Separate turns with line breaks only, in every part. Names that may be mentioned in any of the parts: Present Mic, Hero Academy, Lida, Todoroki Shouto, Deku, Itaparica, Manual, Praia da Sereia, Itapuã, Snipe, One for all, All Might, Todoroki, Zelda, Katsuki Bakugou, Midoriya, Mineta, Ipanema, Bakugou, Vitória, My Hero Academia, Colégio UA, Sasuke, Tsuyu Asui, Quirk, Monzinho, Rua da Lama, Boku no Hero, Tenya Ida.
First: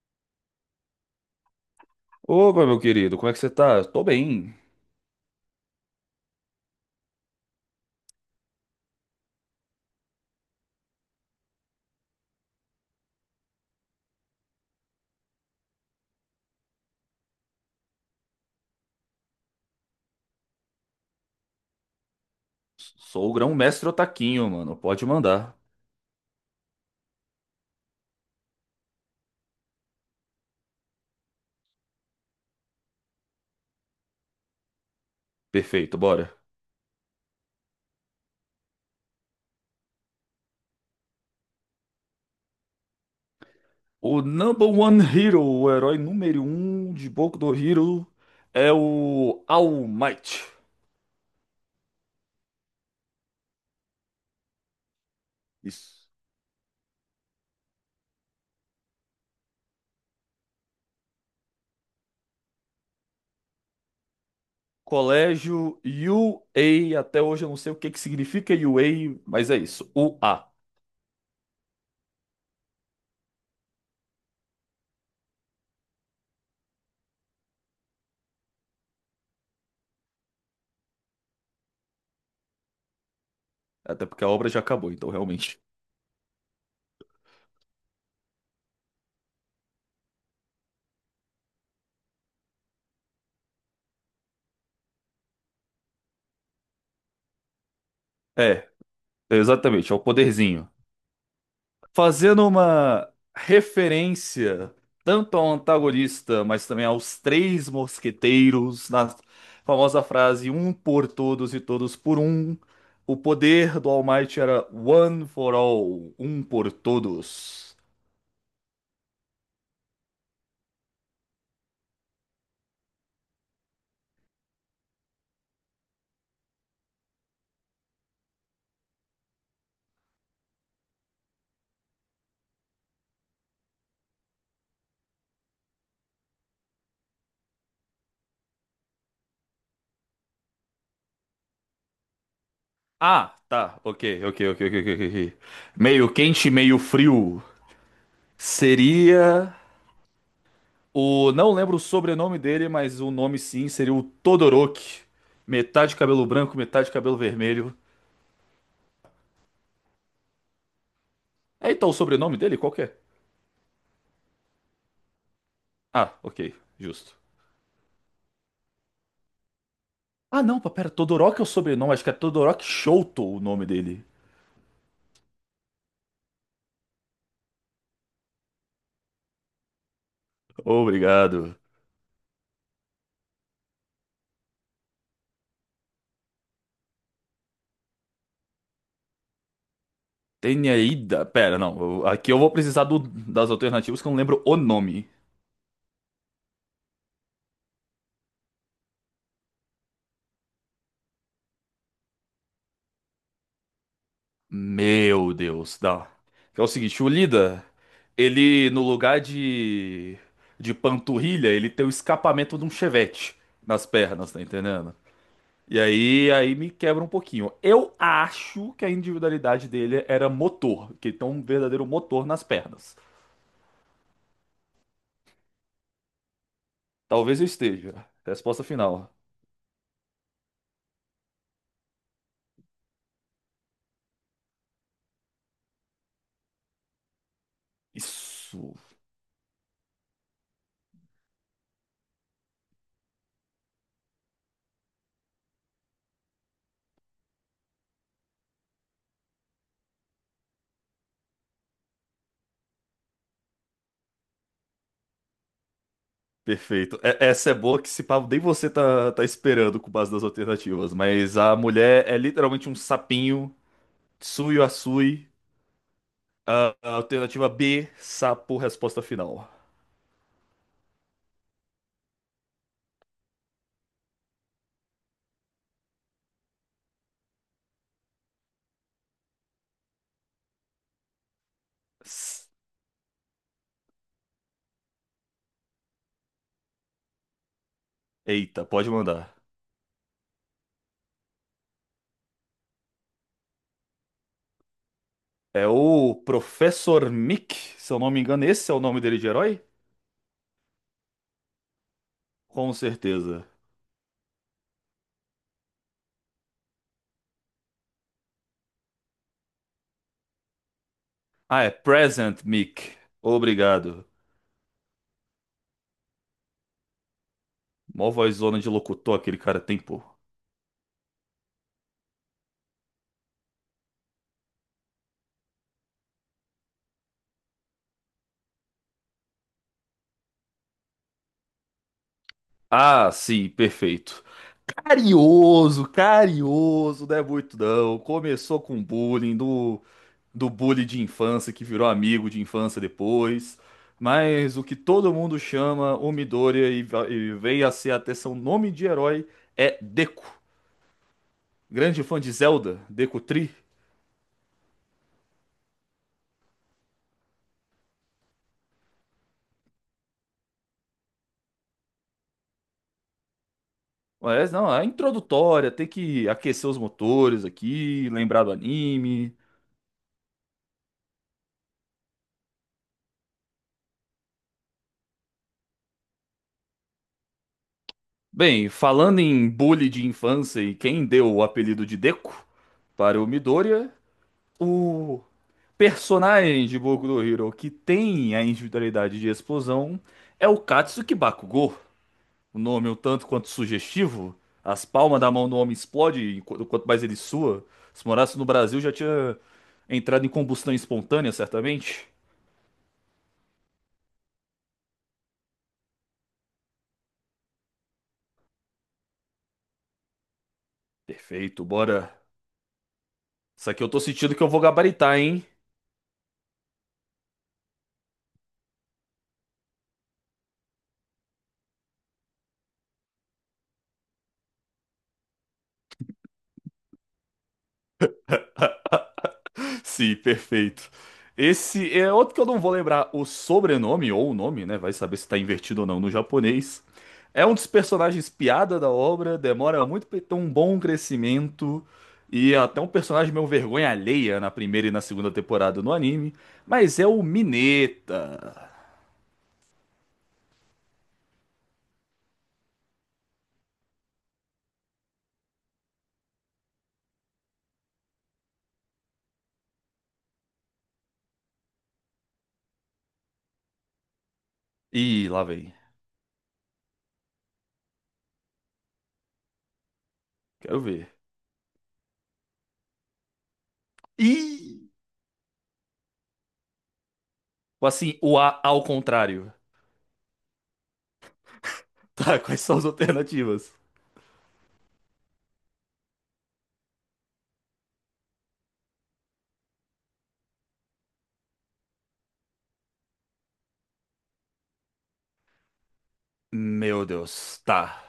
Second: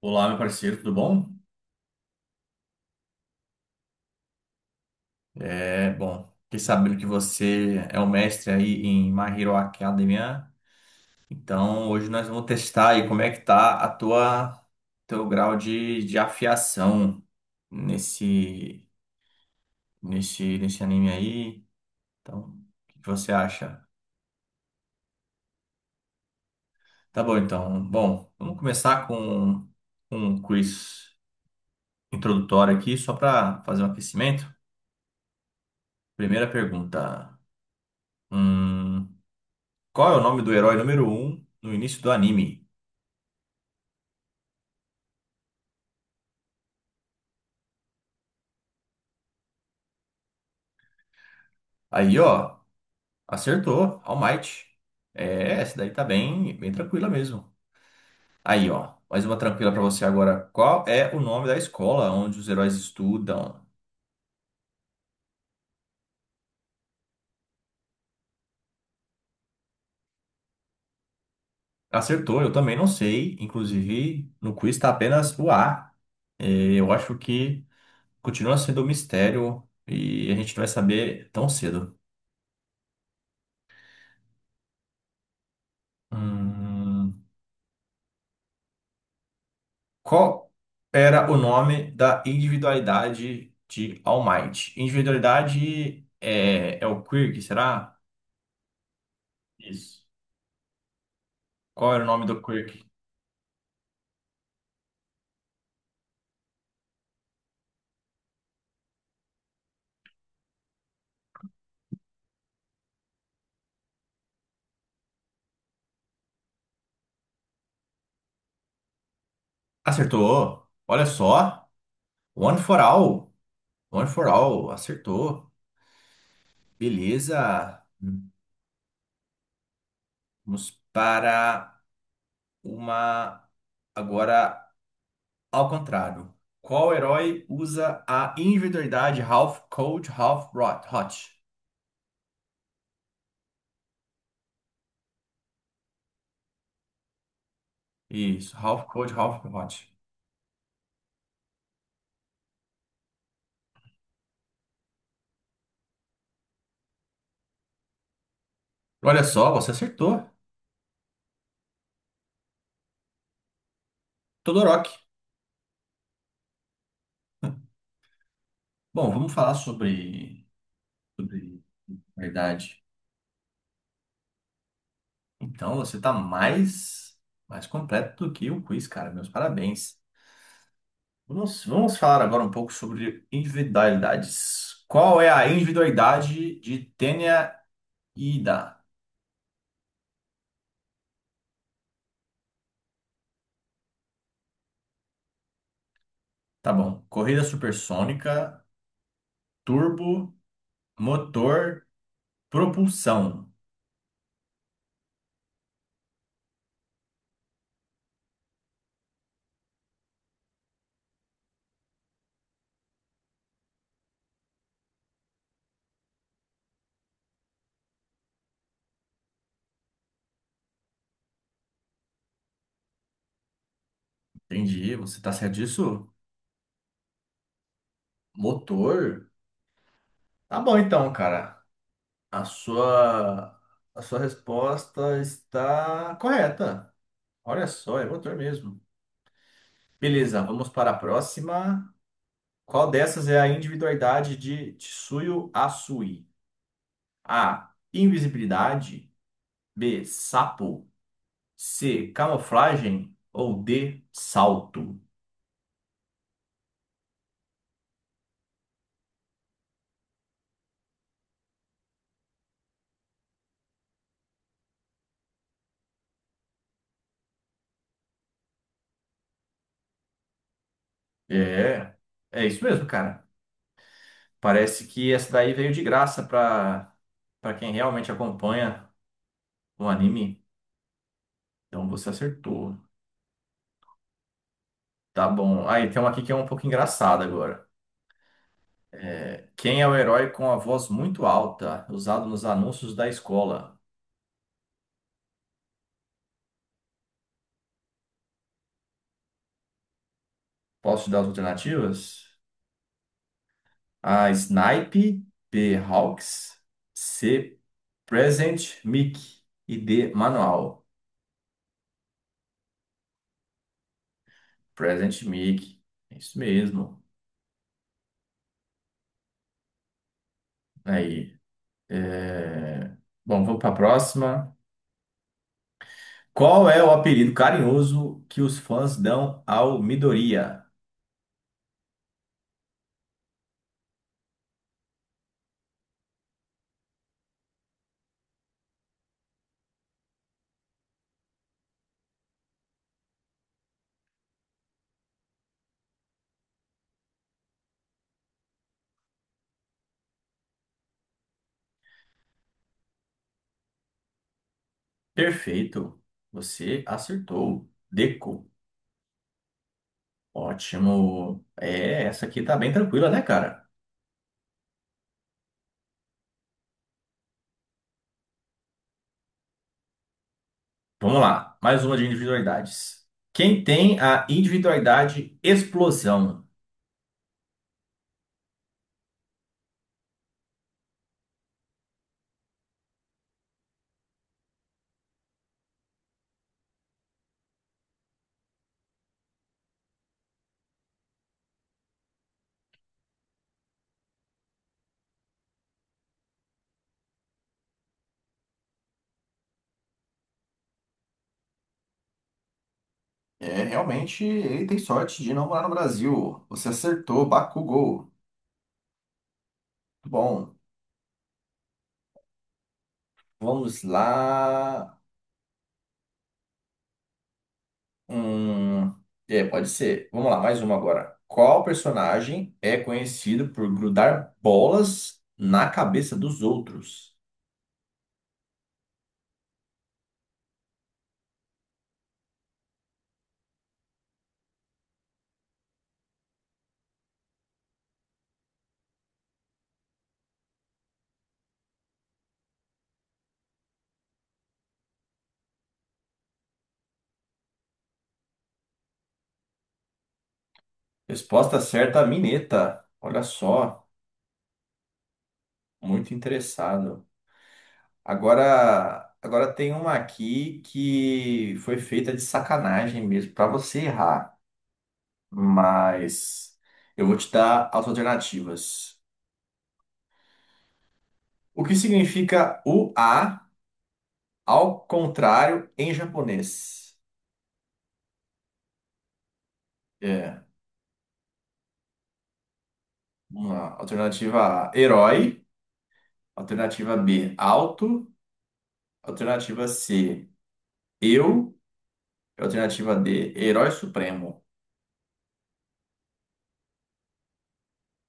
Olá, meu parceiro, tudo bom?
Opa, meu querido, como é que você tá? Tô bem.
É, bom, fiquei sabendo que você é o mestre aí em My Hero Academia. Então, hoje nós vamos testar aí como é que tá a tua teu grau de afiação nesse nesse anime aí. Então, o que que
Sou
você
o
acha?
grão-mestre Otaquinho, mano. Pode mandar.
Tá bom, então. Bom, vamos começar com um quiz introdutório aqui só para fazer um aquecimento.
Perfeito, bora.
Primeira pergunta. Hum, Qual é o nome do herói número um no início do anime?
O number one hero, o herói número um de Boku no Hero, é o All Might.
Aí, ó, acertou, All Might. É, essa daí tá
Isso.
bem tranquila mesmo. Aí, ó, mais uma tranquila pra você agora. Qual é o nome da escola onde os heróis estudam?
Colégio UA, até hoje eu não sei o que que significa UA, mas é isso, U A.
Acertou, eu também não sei. Inclusive, no quiz tá apenas o A. É, eu acho que continua sendo um mistério e a gente não vai saber tão cedo.
Até porque a obra já acabou, então realmente.
Hum, Qual era o nome da individualidade de All Might? Individualidade é o Quirk, será?
É, exatamente, é o
Isso.
poderzinho.
Qual era o nome do
Fazendo
Quirk?
uma referência tanto ao antagonista, mas também aos três mosqueteiros, na famosa frase um por todos e todos por um. O poder do All Might era one for all, um por todos.
Acertou. Olha só. One for all. One for all. Acertou. Beleza. Vamos para uma. Agora ao contrário. Qual herói usa a individualidade Half Cold, Hot?
Ah, tá, ok, ok, ok, ok, ok, ok. Meio quente, meio frio.
Isso. Half Cold, Half
Seria
Hot.
o. Não lembro o sobrenome dele, mas o nome sim seria o Todoroki. Metade cabelo branco, metade cabelo vermelho.
Olha só, você acertou.
É, então, o sobrenome dele, qual que é?
Todoroki.
Ah, ok, justo.
Bom, vamos falar
Ah,
sobre,
não, pá, pera, Todoroki é o
sobre
sobrenome, acho que é Todoroki
verdade.
Shouto o nome dele.
Então, você está mais completo do que o quiz, cara. Meus parabéns.
Obrigado.
Vamos falar agora um pouco sobre individualidades. Qual é a individualidade de Tenya Ida?
Tenyaida, pera, não, aqui eu vou precisar das alternativas que eu não lembro o nome.
Tá bom. Corrida supersônica, turbo, motor, propulsão.
Meu Deus, dá. Que é o seguinte, o Lida, ele, no lugar de panturrilha, ele tem o escapamento de um chevette nas pernas, tá entendendo? E aí me quebra um pouquinho. Eu acho que a individualidade dele era motor, que ele tem um verdadeiro motor nas pernas.
Entendi. Você tá certo disso?
Talvez eu esteja. Resposta final.
Motor? Tá bom então, cara. A sua, a sua resposta está correta. Olha só, é motor
Isso.
mesmo. Beleza, vamos para a próxima. Qual dessas é a individualidade de Tsuyu Asui? A. Invisibilidade. B. Sapo. C. Camuflagem. Ou D. Salto.
Perfeito. Essa é boa que se pá, nem você tá esperando com base das alternativas, mas a mulher é literalmente um sapinho, Tsuyu Asui. A alternativa B, sapo, resposta final.
É, é isso mesmo, cara. Parece que essa daí veio de graça para quem realmente acompanha o anime. Então você
S-
acertou. Tá bom. Aí tem uma aqui que é um pouco engraçada agora.
Eita, pode mandar.
Quem é o herói com a voz muito alta, usado nos anúncios da escola?
É o Professor Mick, se eu não me engano, esse é o nome dele de herói?
Posso te dar as alternativas?
Com certeza.
A. Snipe, B. Hawks, C. Present Mic e D. Manual.
Ah, é Present Mic. Obrigado.
Present Mic. É isso mesmo.
Mó vozona de locutor aquele cara tem, pô.
Aí. é, Bom, vamos para a próxima. Qual é o apelido carinhoso que os fãs dão ao Midoriya?
Ah, sim, perfeito. Carioso, carioso, não é muito não. Começou com bullying, do bullying de infância, que virou amigo de infância depois. Mas o que todo mundo chama o Midoriya e veio a ser até seu nome de herói é Deku. Grande fã de Zelda, Deku.
Perfeito. Você acertou. Deco. Ótimo. É, essa aqui tá bem tranquila, né, cara?
Mas não, é introdutória, tem que aquecer os motores aqui, lembrar do anime.
Vamos lá. Mais uma de individualidades. Quem tem a individualidade explosão?
Bem, falando em bully de infância e quem deu o apelido de Deco para o Midoriya, o personagem de Boku no Hero que tem a individualidade de explosão é o Katsuki Bakugou. O nome é um tanto quanto sugestivo, as palmas da mão do homem explodem quanto mais ele sua. Se morasse no Brasil já tinha entrado em combustão espontânea, certamente.
É, realmente, ele tem sorte de não morar no Brasil. Você acertou, Bakugou. Bom,
Perfeito, bora. Isso
vamos
aqui eu tô sentindo que eu vou
lá.
gabaritar, hein?
Hum, é, pode ser. Vamos lá, mais uma agora. Qual personagem é conhecido por grudar bolas na cabeça dos outros?
Sim, perfeito. Esse é outro que eu não vou lembrar o sobrenome ou o nome, né? Vai saber se tá invertido ou não no japonês. É um dos personagens piada da obra, demora muito pra ele ter um bom crescimento e é até um personagem meio vergonha alheia na primeira e na segunda temporada no anime, mas é o Mineta.
Resposta certa, Mineta. Olha só. Muito interessado. Agora tem uma aqui que foi feita de sacanagem mesmo, para você errar,
Ih, lá vem.
mas eu vou te dar as alternativas.
Quero ver.
O que significa o A
Ih!
ao contrário em japonês?
Ou assim, o A ao contrário.
É,
Tá, quais são as
vamos lá.
alternativas?
Alternativa A, herói. Alternativa B, alto. Alternativa C, eu. Alternativa D, herói supremo.
Meu Deus, tá.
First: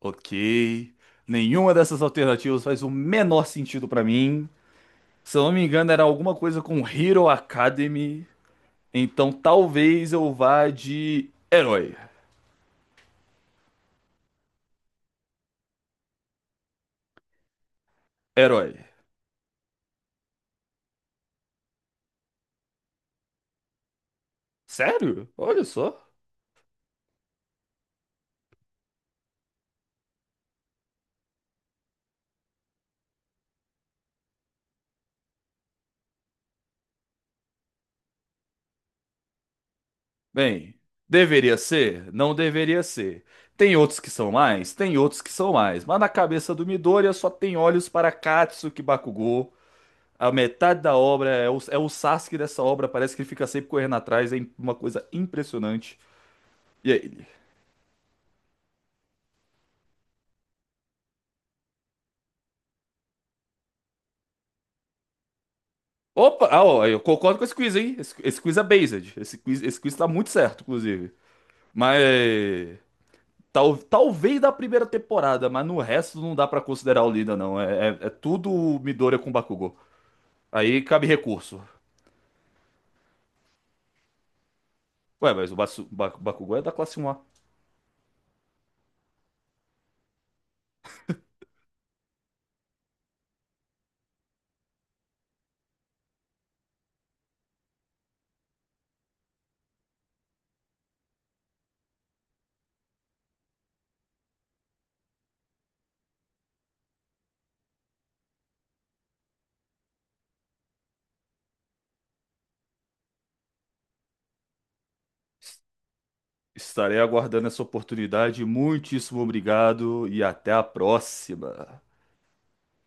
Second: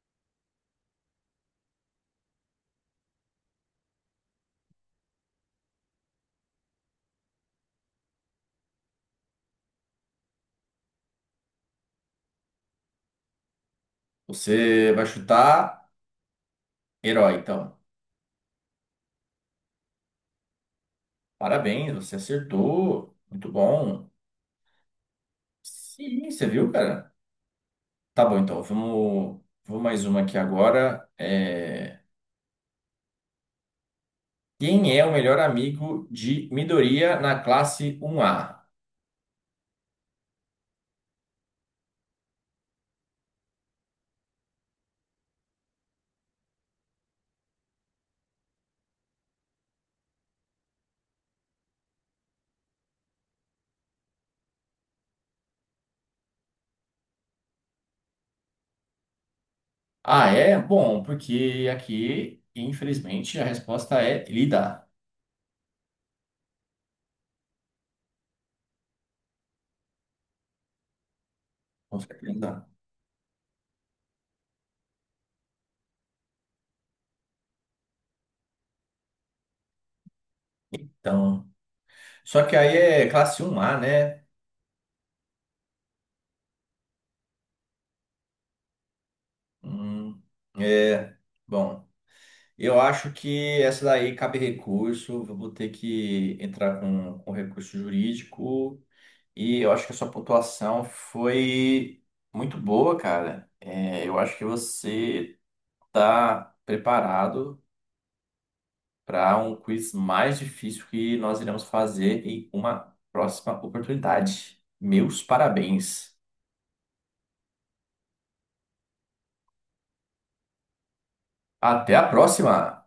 Ok. Nenhuma dessas alternativas faz o menor sentido pra mim. Se eu não me engano, era alguma coisa com Hero Academy. Então talvez eu vá de herói.
Você vai chutar herói, então.
Herói.
Parabéns, você acertou. Muito bom.
Sério? Olha só.
Sim, você viu, cara? Tá bom, então. Vamos mais uma aqui agora. Quem é o melhor amigo de Midoriya na classe 1A?
Bem, deveria ser? Não deveria ser. Tem outros que são mais? Tem outros que são mais. Mas na cabeça do Midoriya só tem olhos para Katsuki Bakugou. A metade da obra é o Sasuke dessa obra, parece que ele fica sempre correndo atrás, é uma coisa impressionante. E é ele.
Ah, é? Bom, porque aqui, infelizmente, a resposta é Lida.
Opa, ah, ó, eu concordo com esse quiz, hein? Esse quiz é based. Esse quiz tá muito certo, inclusive.
Com certeza.
Mas. Talvez da primeira temporada, mas no resto não dá pra considerar o Lina, não. É tudo Midoriya com Bakugou. Aí cabe
Então,
recurso.
só que aí é classe 1A, né?
Ué, mas o Bakugou é da classe um a.
Hum, é. Bom. Eu acho que essa daí cabe recurso, vou ter que entrar com recurso jurídico. E eu acho que a sua pontuação foi muito boa, cara. É, eu acho que você está preparado para um quiz mais difícil que nós iremos fazer em uma próxima oportunidade. Meus parabéns.
Estarei aguardando essa oportunidade. Muitíssimo obrigado e até a próxima.
Até a próxima!